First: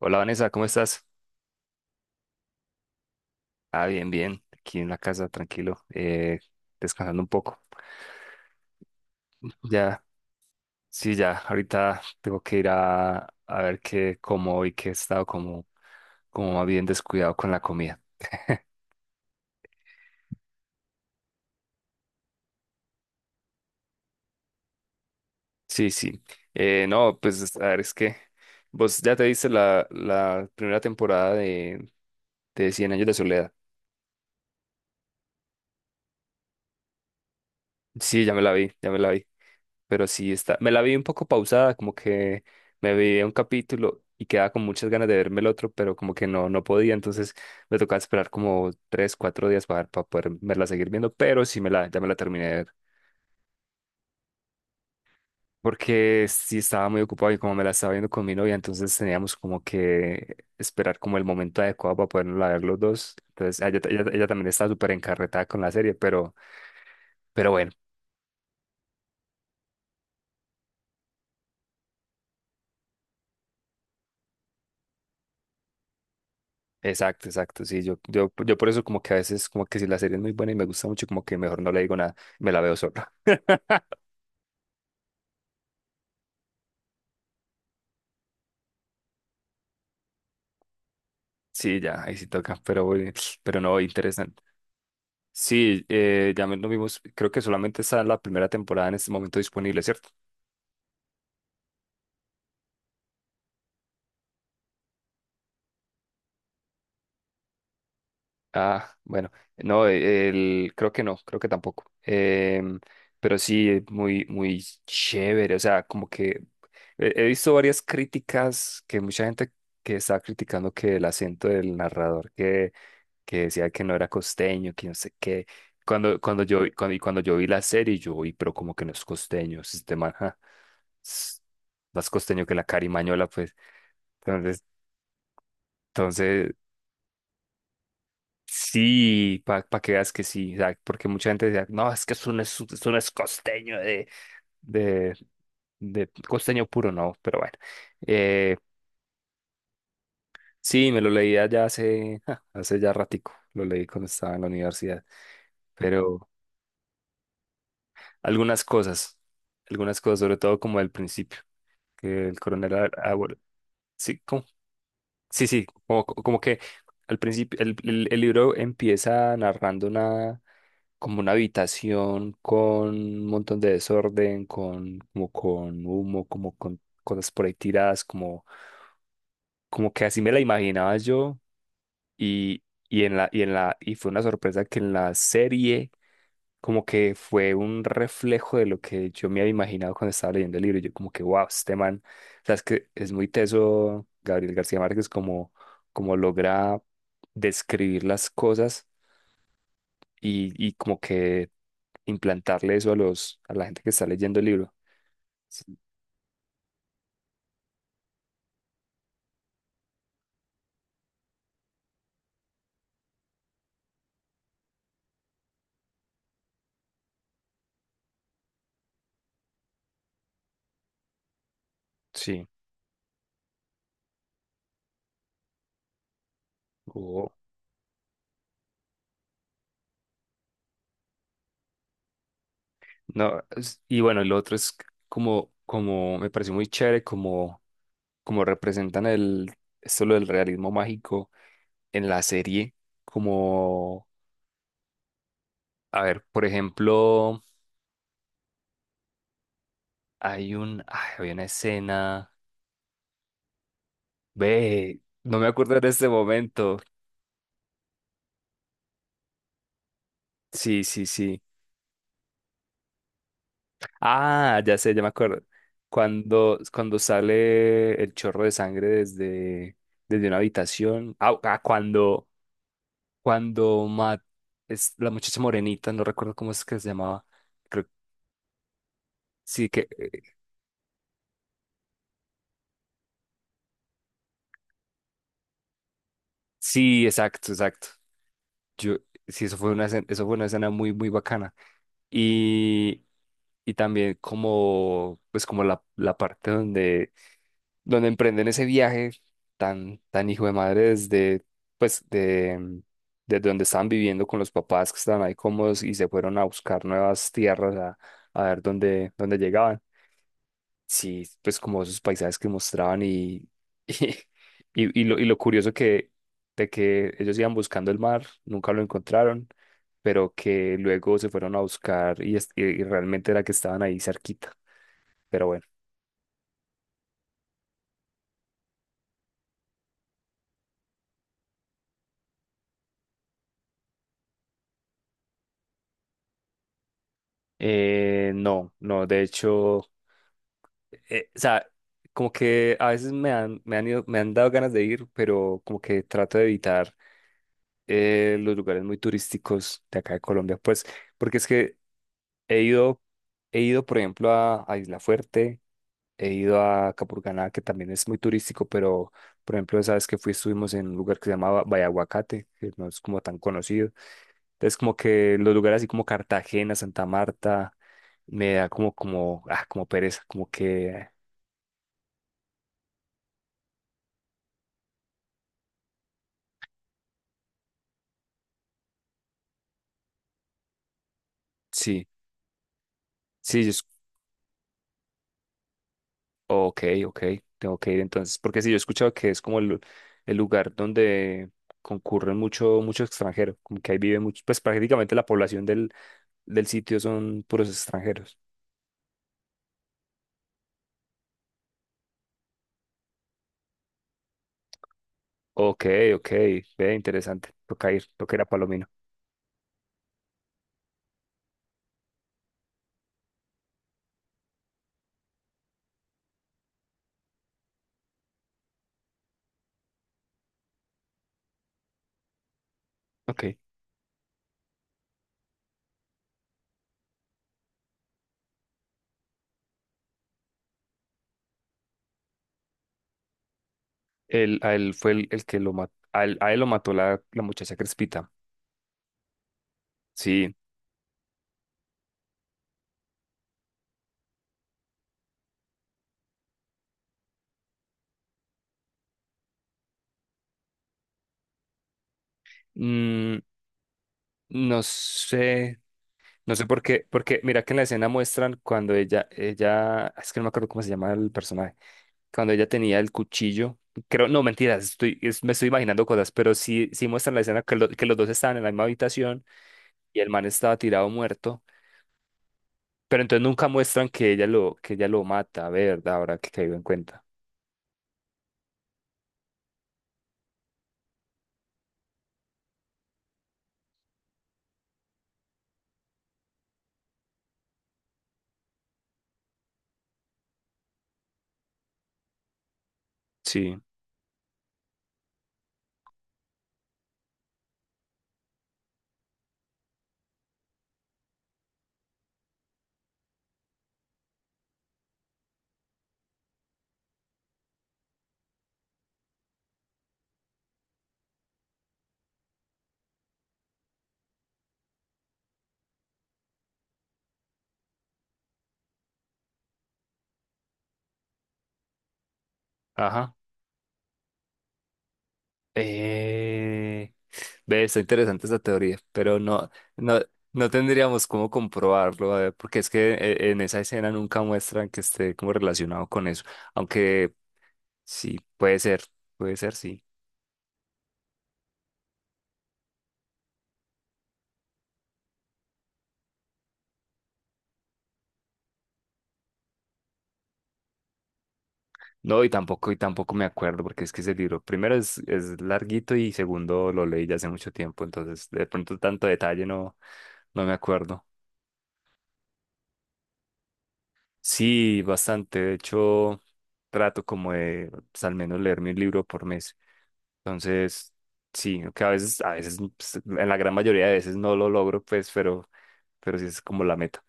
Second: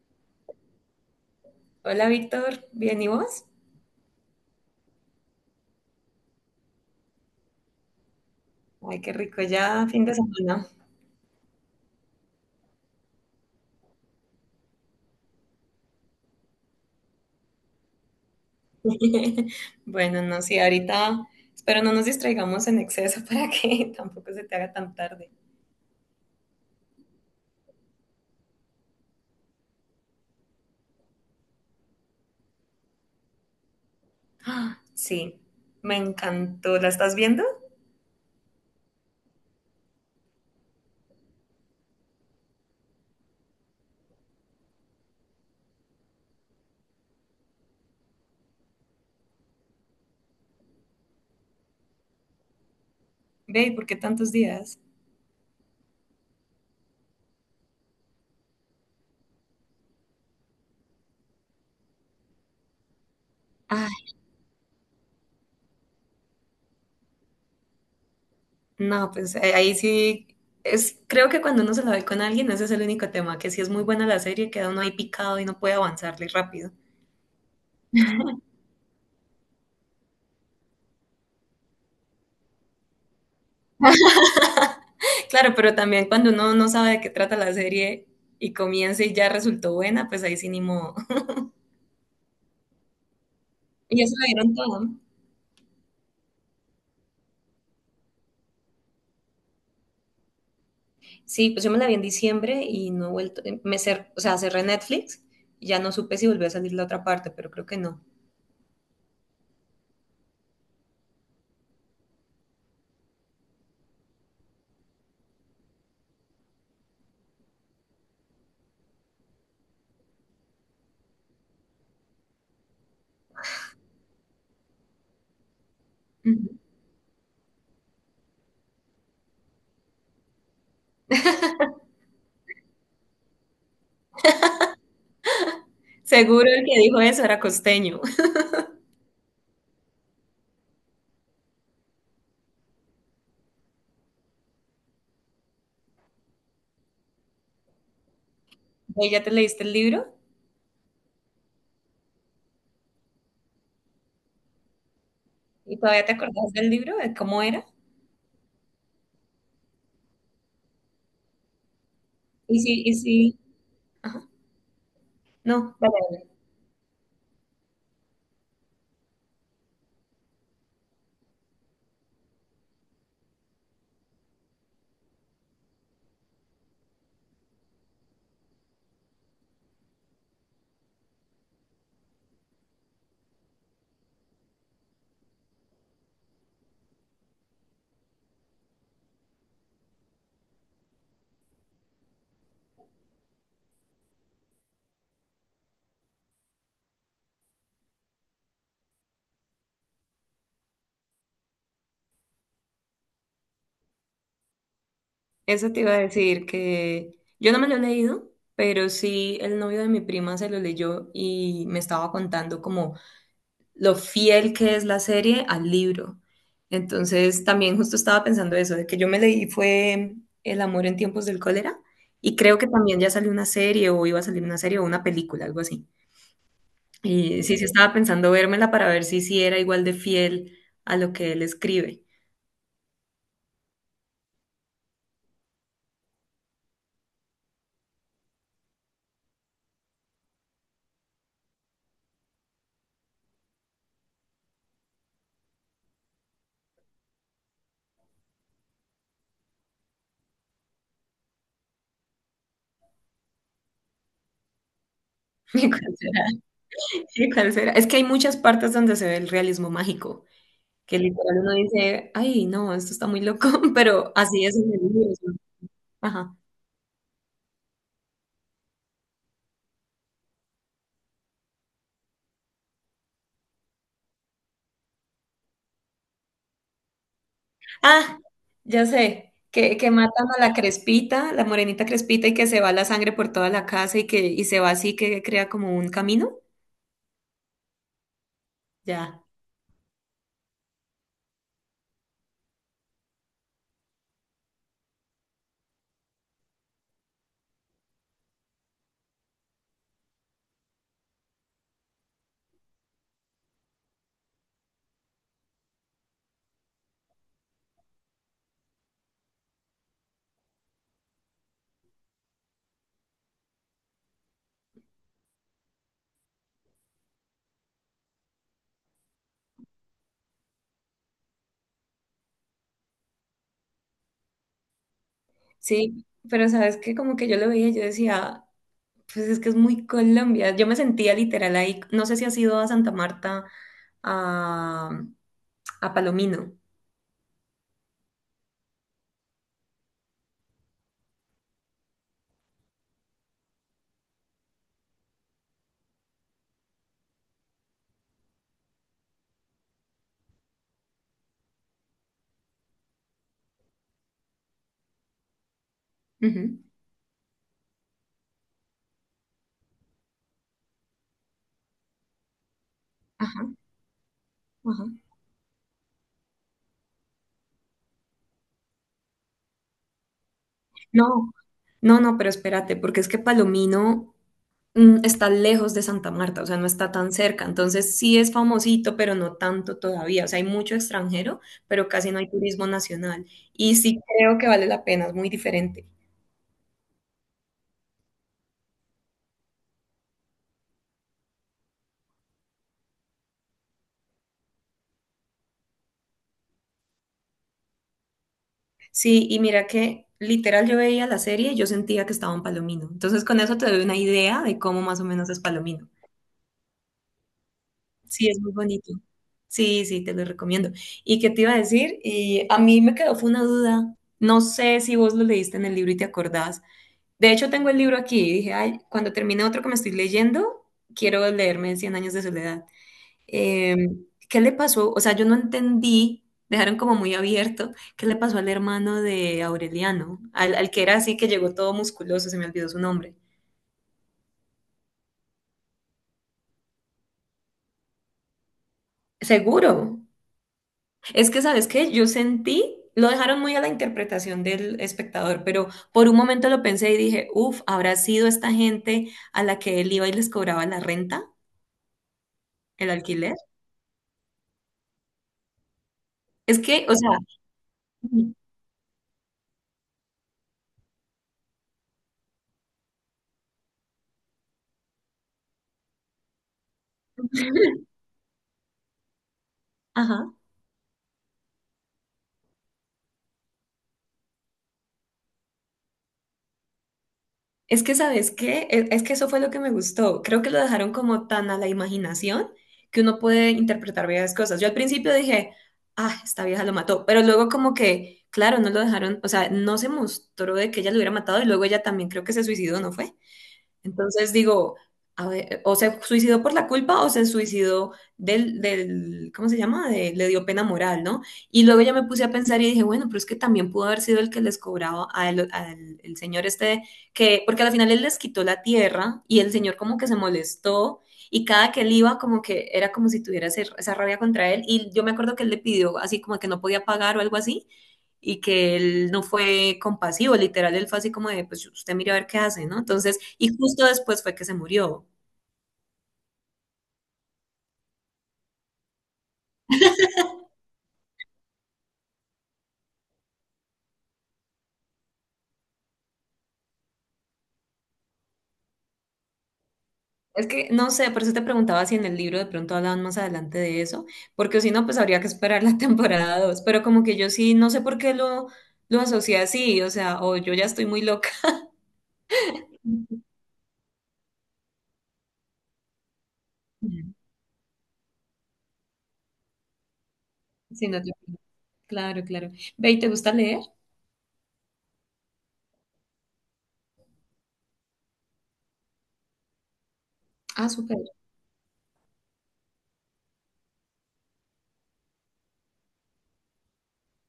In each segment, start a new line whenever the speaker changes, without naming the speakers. Hola Vanessa, ¿cómo estás?
Hola Víctor, ¿bien y vos?
Ah, bien, bien, aquí en la casa, tranquilo, descansando un poco.
Ay, qué rico, ya
Ya,
fin de semana.
sí, ya, ahorita tengo que ir a ver qué como hoy, que he estado como, como más bien descuidado con la comida.
Bueno, no, sí, ahorita espero no nos distraigamos en exceso para que tampoco se te haga tan tarde.
Sí, sí. No, pues a ver, es que vos ya te viste la primera temporada de Cien Años de Soledad.
Ah, sí, me encantó. ¿La estás viendo?
Sí, ya me la vi, ya me la vi. Pero sí está. Me la vi un poco pausada, como que me vi un capítulo y quedaba con muchas ganas de verme el otro, pero como que no, no podía, entonces me tocaba esperar como tres, cuatro días para poder verla seguir viendo, pero sí me la, ya me la terminé de ver.
Ve, ¿y por qué tantos días?
Porque sí estaba muy ocupado y como me la estaba viendo con mi novia, entonces teníamos como que esperar como el momento adecuado para poderla ver los dos. Entonces
Ay,
ella también estaba súper encarretada con la serie, pero bueno.
no, pues ahí sí, es, creo que cuando uno se la ve con alguien, ese es el único tema, que si es muy buena la serie, queda uno ahí picado y no puede avanzarle rápido.
Exacto, exacto. Sí, yo por eso como que a veces como que si la serie es muy buena y me gusta mucho, como que mejor no le digo nada, me la veo sola.
Claro, pero también cuando uno no sabe de qué trata la serie y comienza y ya resultó buena, pues ahí sí ni modo.
Sí, ya, ahí sí toca, pero, bueno, pero no,
Y ya se la
interesante.
dieron toda.
Sí, ya me- lo vimos, creo que solamente está la primera temporada en este momento disponible, ¿cierto?
Sí, pues yo me la vi en diciembre y no he vuelto, o sea, cerré Netflix y ya no supe si volvió a salir la otra parte, pero creo que no.
Ah, bueno, no, e, el, creo que no, creo que tampoco. Pero sí, es muy, muy chévere. O sea, como que he, he visto varias críticas que mucha gente que estaba criticando que el acento del narrador que decía que no era costeño, que no sé qué. Cuando, cuando
Ujú.
yo, vi- cuando, y cuando yo vi la serie, yo vi, pero como que no es costeño, es de Manja, más costeño que la carimañola, pues. Entonces,
Seguro
entonces,
el que dijo eso era costeño.
sí, para que veas que sí, o sea, porque mucha gente decía, no, es que eso no es costeño de, de costeño puro, no, pero bueno. Eh,
¿Vos ya te leíste el libro?
sí, me lo leía ya hace, ja, hace ya ratico, lo leí cuando estaba en la universidad,
¿Y todavía te
pero
acordás del libro? ¿De cómo era?
algunas cosas, algunas cosas, sobre todo como el principio, que el coronel
Y
Abor,
sí,
sí, ¿cómo? Sí, sí,
no, vale,
como,
vale.
como que al principio el libro empieza narrando una como una habitación con un montón de desorden, con como con humo, como con cosas por ahí tiradas, como como que así me la imaginaba yo y y en la y fue una sorpresa que en la serie como que fue un reflejo de lo que yo me había imaginado cuando estaba leyendo el libro. Yo como que, wow, este man, o sea, es que es muy teso Gabriel García Márquez como, como logra describir las cosas y como que implantarle eso a los, a la gente que está leyendo el libro.
Eso
Sí.
te iba a decir que yo no me lo he leído, pero sí el novio de mi prima se lo leyó y me estaba contando como lo fiel que es la serie al libro. Entonces, también justo estaba pensando eso, de que yo me leí fue El amor en tiempos del cólera y
Sí.
creo que también ya salió una serie o iba a salir una serie o una película, algo así.
Oh.
Y sí, sí estaba pensando vérmela para ver si sí era igual de fiel a lo que él escribe.
No, es- y bueno, el otro es como, como me pareció muy chévere, como, como representan el, esto lo del realismo mágico en la serie, como, a ver, por ejemplo, hay un, ay, había una escena, ve, no me
¿Y
acuerdo
cuál
en este
será?
momento,
¿Y cuál será? Es que hay muchas partes donde se ve el realismo mágico,
sí,
que
sí,
literal
sí,
uno dice, ay, no, esto está muy loco, pero así es
ah,
en
ya
el
sé, ya me
libro, ¿no?
acuerdo,
Ajá.
cuando, cuando sale el chorro de sangre desde, desde una habitación, ah, ah, cuando, cuando Matt, es la muchacha morenita, no recuerdo cómo es que se llamaba, creo,
Ah, ya sé,
sí, que,
que matan a la Crespita, la morenita Crespita, y que se va la sangre por toda la casa y se va así que crea como un camino.
sí, exacto, exacto, yo,
Ya.
sí, eso fue una, escena- eso fue una escena muy, muy bacana. Y, y también como, pues como la parte donde, donde emprenden ese viaje tan, tan hijo de madre desde, pues de, desde donde estaban viviendo con los papás que estaban ahí cómodos y se fueron a buscar nuevas tierras a ver dónde, dónde llegaban. Sí, pues como esos paisajes que mostraban y, y lo curioso que de que ellos iban buscando el mar, nunca lo encontraron, pero que luego se fueron a buscar y, es- y realmente era que estaban ahí cerquita. Pero bueno,
Sí, pero sabes que como que yo lo veía, y yo decía, pues es que es muy Colombia. Yo me sentía literal ahí. ¿No sé si has ido a Santa Marta, a, a Palomino?
no, no, de hecho, o sea, como que a veces me han ido- me han dado ganas de ir, pero como que trato de evitar los lugares muy turísticos de acá de Colombia, pues, porque es que he ido, he ido, por ejemplo, a Isla Fuerte, he
Ujú.
ido a Capurganá, que también es muy turístico, pero, por ejemplo, esa vez que fui estuvimos en un lugar que se llamaba Bayaguacate, que no es como tan
Ajá,
conocido. Entonces,
ajá.
como que los lugares así como Cartagena, Santa Marta, me da como, como, ah, como pereza, como que,
No, no, no, pero espérate, porque es que Palomino, está lejos de Santa Marta, o sea, no está tan cerca. Entonces sí es famosito, pero no tanto todavía. O sea, hay mucho extranjero, pero
sí,
casi no hay turismo nacional.
sí, yo,
Y
es-
sí creo que vale la pena, es muy diferente.
ok, ok, tengo que ir entonces, porque sí, yo he escuchado que es como el lugar donde concurren mucho, mucho extranjero, como que ahí vive mucho, pues prácticamente la población del sitio son puros extranjeros.
Sí, y mira que literal yo veía la serie y yo sentía que estaba en Palomino. Entonces con eso te doy una idea de cómo más o menos es
Ok,
Palomino.
ok, ve, interesante.
Sí,
Toca
es
ir a
muy
Palomino.
bonito. Sí, sí, te lo recomiendo. ¿Y qué te iba a decir? Y a mí me quedó fue una duda. No sé si vos lo leíste en el libro y te acordás. De hecho, tengo el libro aquí y dije, ay, cuando termine otro que me estoy leyendo, quiero leerme Cien años de soledad.
Ok.
Eh, ¿Qué le pasó? O sea, yo no entendí, dejaron como muy abierto, ¿qué le pasó al hermano de Aureliano? Al que era así, que llegó todo musculoso, se me olvidó su nombre.
Él, a él fue el que lo mató, a él lo mató la muchacha Crespita.
Seguro.
Sí.
Es que, ¿sabes qué? Yo sentí, lo dejaron muy a la interpretación del espectador, pero por un momento lo pensé y dije, uff, ¿habrá sido esta gente a la que él iba y les cobraba la renta, el alquiler?
Mm, no sé, no
Es
sé por
que, o
qué,
sea...
porque mira que en la escena muestran cuando es que no me acuerdo cómo se llama el personaje, cuando ella tenía el cuchillo. Creo, no, mentiras, estoy, es- me estoy imaginando cosas, pero sí, sí muestran la escena que, lo- que los dos estaban en la misma habitación y el
Ajá.
man estaba tirado muerto. Pero entonces nunca muestran que ella lo mata, ¿verdad? Ahora que caigo en cuenta.
Es que, ¿sabes qué? Es que eso fue lo que me gustó. Creo que lo dejaron como tan a la imaginación que uno puede interpretar varias cosas. Yo al principio dije, ah, esta vieja lo mató, pero luego como que, claro, no lo dejaron, o sea, no se mostró de que ella lo hubiera matado y luego ella también creo que se suicidó, ¿no fue?
Sí,
Entonces digo, a ver, o se suicidó por la culpa o se suicidó ¿cómo se llama? De- le dio pena moral, ¿no? Y luego ya me puse a pensar y dije, bueno, pero es que también pudo haber sido el que les cobraba al, al el señor este, que, porque al final él les quitó la tierra y el señor como que se molestó. Y cada que él iba, como que era como si tuviera esa rabia contra él. Y yo me acuerdo que él le pidió así como que no podía pagar o algo así y que él no fue compasivo, literal, él fue así como de, pues usted mire a ver qué hace, ¿no? Entonces,
ajá.
y justo después fue que se murió.
Eh... Ve, está interesante esa teoría, pero no, no, no tendríamos cómo comprobarlo, a ver, porque es que en esa escena nunca muestran que esté como relacionado con eso, aunque sí, puede ser, sí.
Es que no sé, por eso te preguntaba si en el libro de pronto hablaban más adelante de eso, porque si no, pues habría que esperar la temporada dos, pero como que yo sí, no sé por qué lo asocié así, o sea, o yo ya estoy muy loca.
No, y tampoco me acuerdo, porque es que ese libro, primero es larguito y segundo
Ujú.
lo leí ya hace mucho tiempo, entonces de pronto tanto detalle no, no me
Sí, no te-
acuerdo.
Claro, claro. Ve, ¿y te gusta leer?
Sí, bastante. De hecho, trato como de pues, al menos leerme un libro por mes.
Ah, súper.
Entonces, sí, que a veces, pues, en la gran mayoría de veces no lo logro, pues, pero sí es como la meta.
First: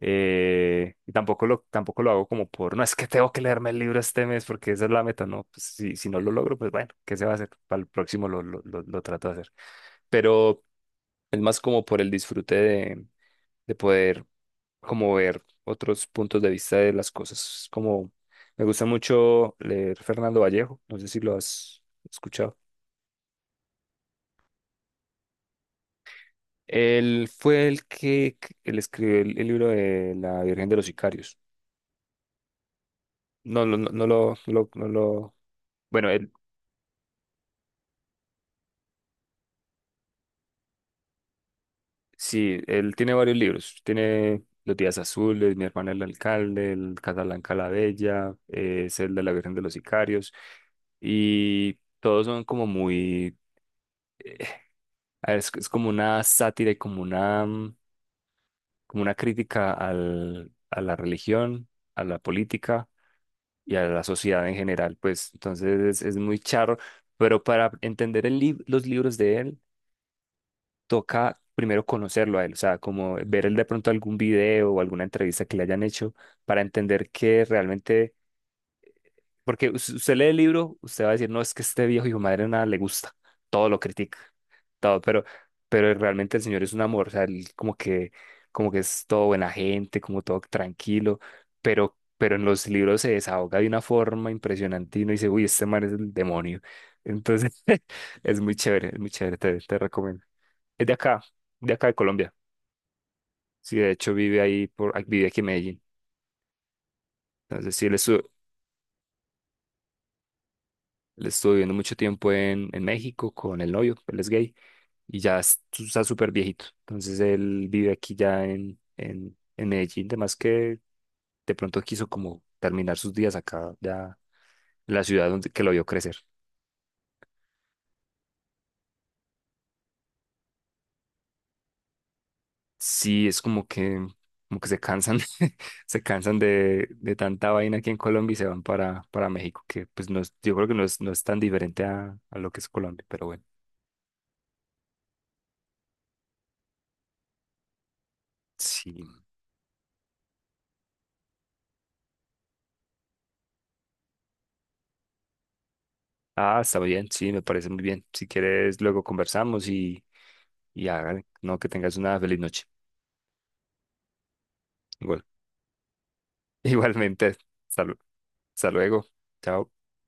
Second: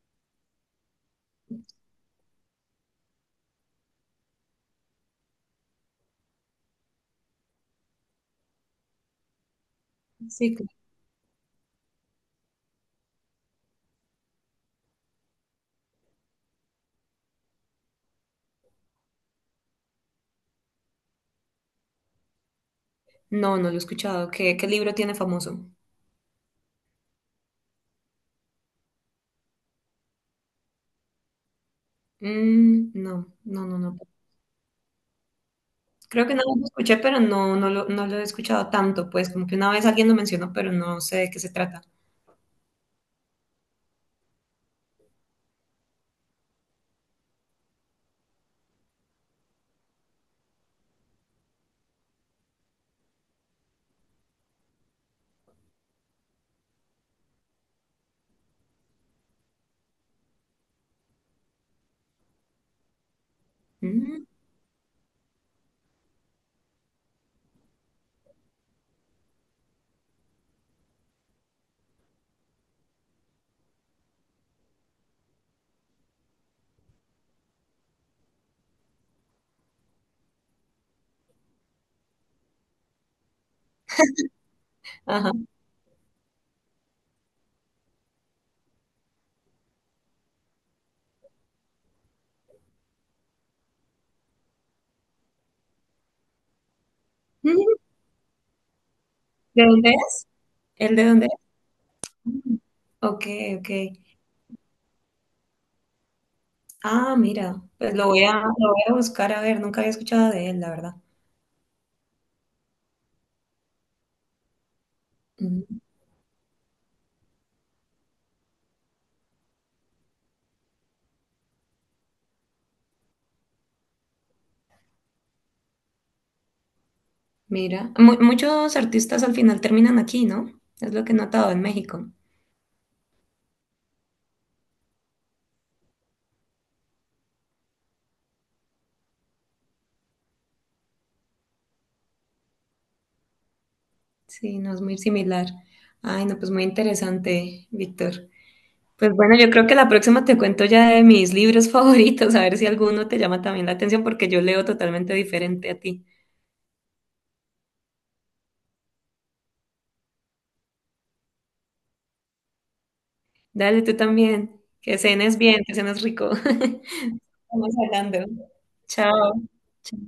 Y tampoco lo, tampoco lo hago como por, no, es que tengo que leerme el libro este mes porque esa es la meta, no, pues si, si no lo logro, pues bueno, ¿qué se va a hacer? Para el próximo lo trato de hacer.
Sí,
Pero
claro.
es más como por el disfrute de poder como ver otros puntos de vista de las cosas. Como me gusta mucho leer Fernando Vallejo, no sé si lo has escuchado.
No, no lo he escuchado. ¿Qué, qué libro tiene famoso?
Él fue el que- él escribió el libro de La Virgen de los Sicarios.
Mm, no,
No,
no,
lo-
no, no.
Bueno,
Creo
él
que no lo escuché, pero no, no lo he escuchado tanto, pues como que una vez alguien lo mencionó, pero no sé de qué se trata.
sí, él tiene varios libros. Tiene Los Días Azules, Mi hermana el alcalde, El Casablanca la Bella, es el de la Virgen de los Sicarios. Y todos son como muy eh, a ver, es como una sátira y como una, como una crítica al, a la religión, a la política y a la
Mm.
sociedad en general, pues entonces es muy charro, pero para entender el lib- los libros de él, toca primero conocerlo a él, o sea, como ver él de pronto algún video o alguna entrevista que le hayan hecho para entender que realmente porque us- usted lee el libro, usted va a decir, no, es que este viejo hijo de madre nada le gusta, todo lo critica, todo,
Ajá.
pero realmente el Señor es un amor, o sea, él como que es todo buena gente, como todo tranquilo, pero en los libros se desahoga de una forma impresionante y uno dice, uy, este man es el demonio. Entonces,
Mm.
es muy chévere, te,
¿De
te
dónde
recomiendo.
es?
Es de
¿El de
acá,
dónde es?
de acá de Colombia.
Mm. Ok, ok.
Sí, de hecho vive ahí, por, vive aquí en Medellín.
Ah, mira,
Entonces, sí,
pues lo voy a buscar a ver, nunca había escuchado de él, la verdad.
él estuvo viviendo mucho tiempo en México con el novio, él es gay. Y ya es-
Mm.
está súper viejito. Entonces él vive aquí ya en Medellín, además que de pronto quiso como terminar sus días acá, ya en la ciudad donde que lo vio crecer.
Mira, muchos artistas al final terminan aquí, ¿no? Es lo que he notado en México.
Sí, es como que se cansan, se cansan de tanta vaina aquí en Colombia y se van para México, que pues no es- yo creo que no es, no es tan diferente a lo que es Colombia, pero bueno,
Sí, no es muy similar. Ay, no, pues muy interesante, Víctor.
sí.
Pues bueno, yo creo que la próxima te cuento ya de mis libros favoritos, a ver si alguno te llama también la atención, porque yo leo totalmente diferente a ti.
Ah, está bien, sí, me parece muy bien. Si quieres, luego conversamos y hagan, no, que tengas una feliz noche.
Dale tú también, que
Igual.
cenes bien, que cenes rico.
Igualmente,
Vamos
salud.
hablando.
Hasta luego.
Chao.
Chao.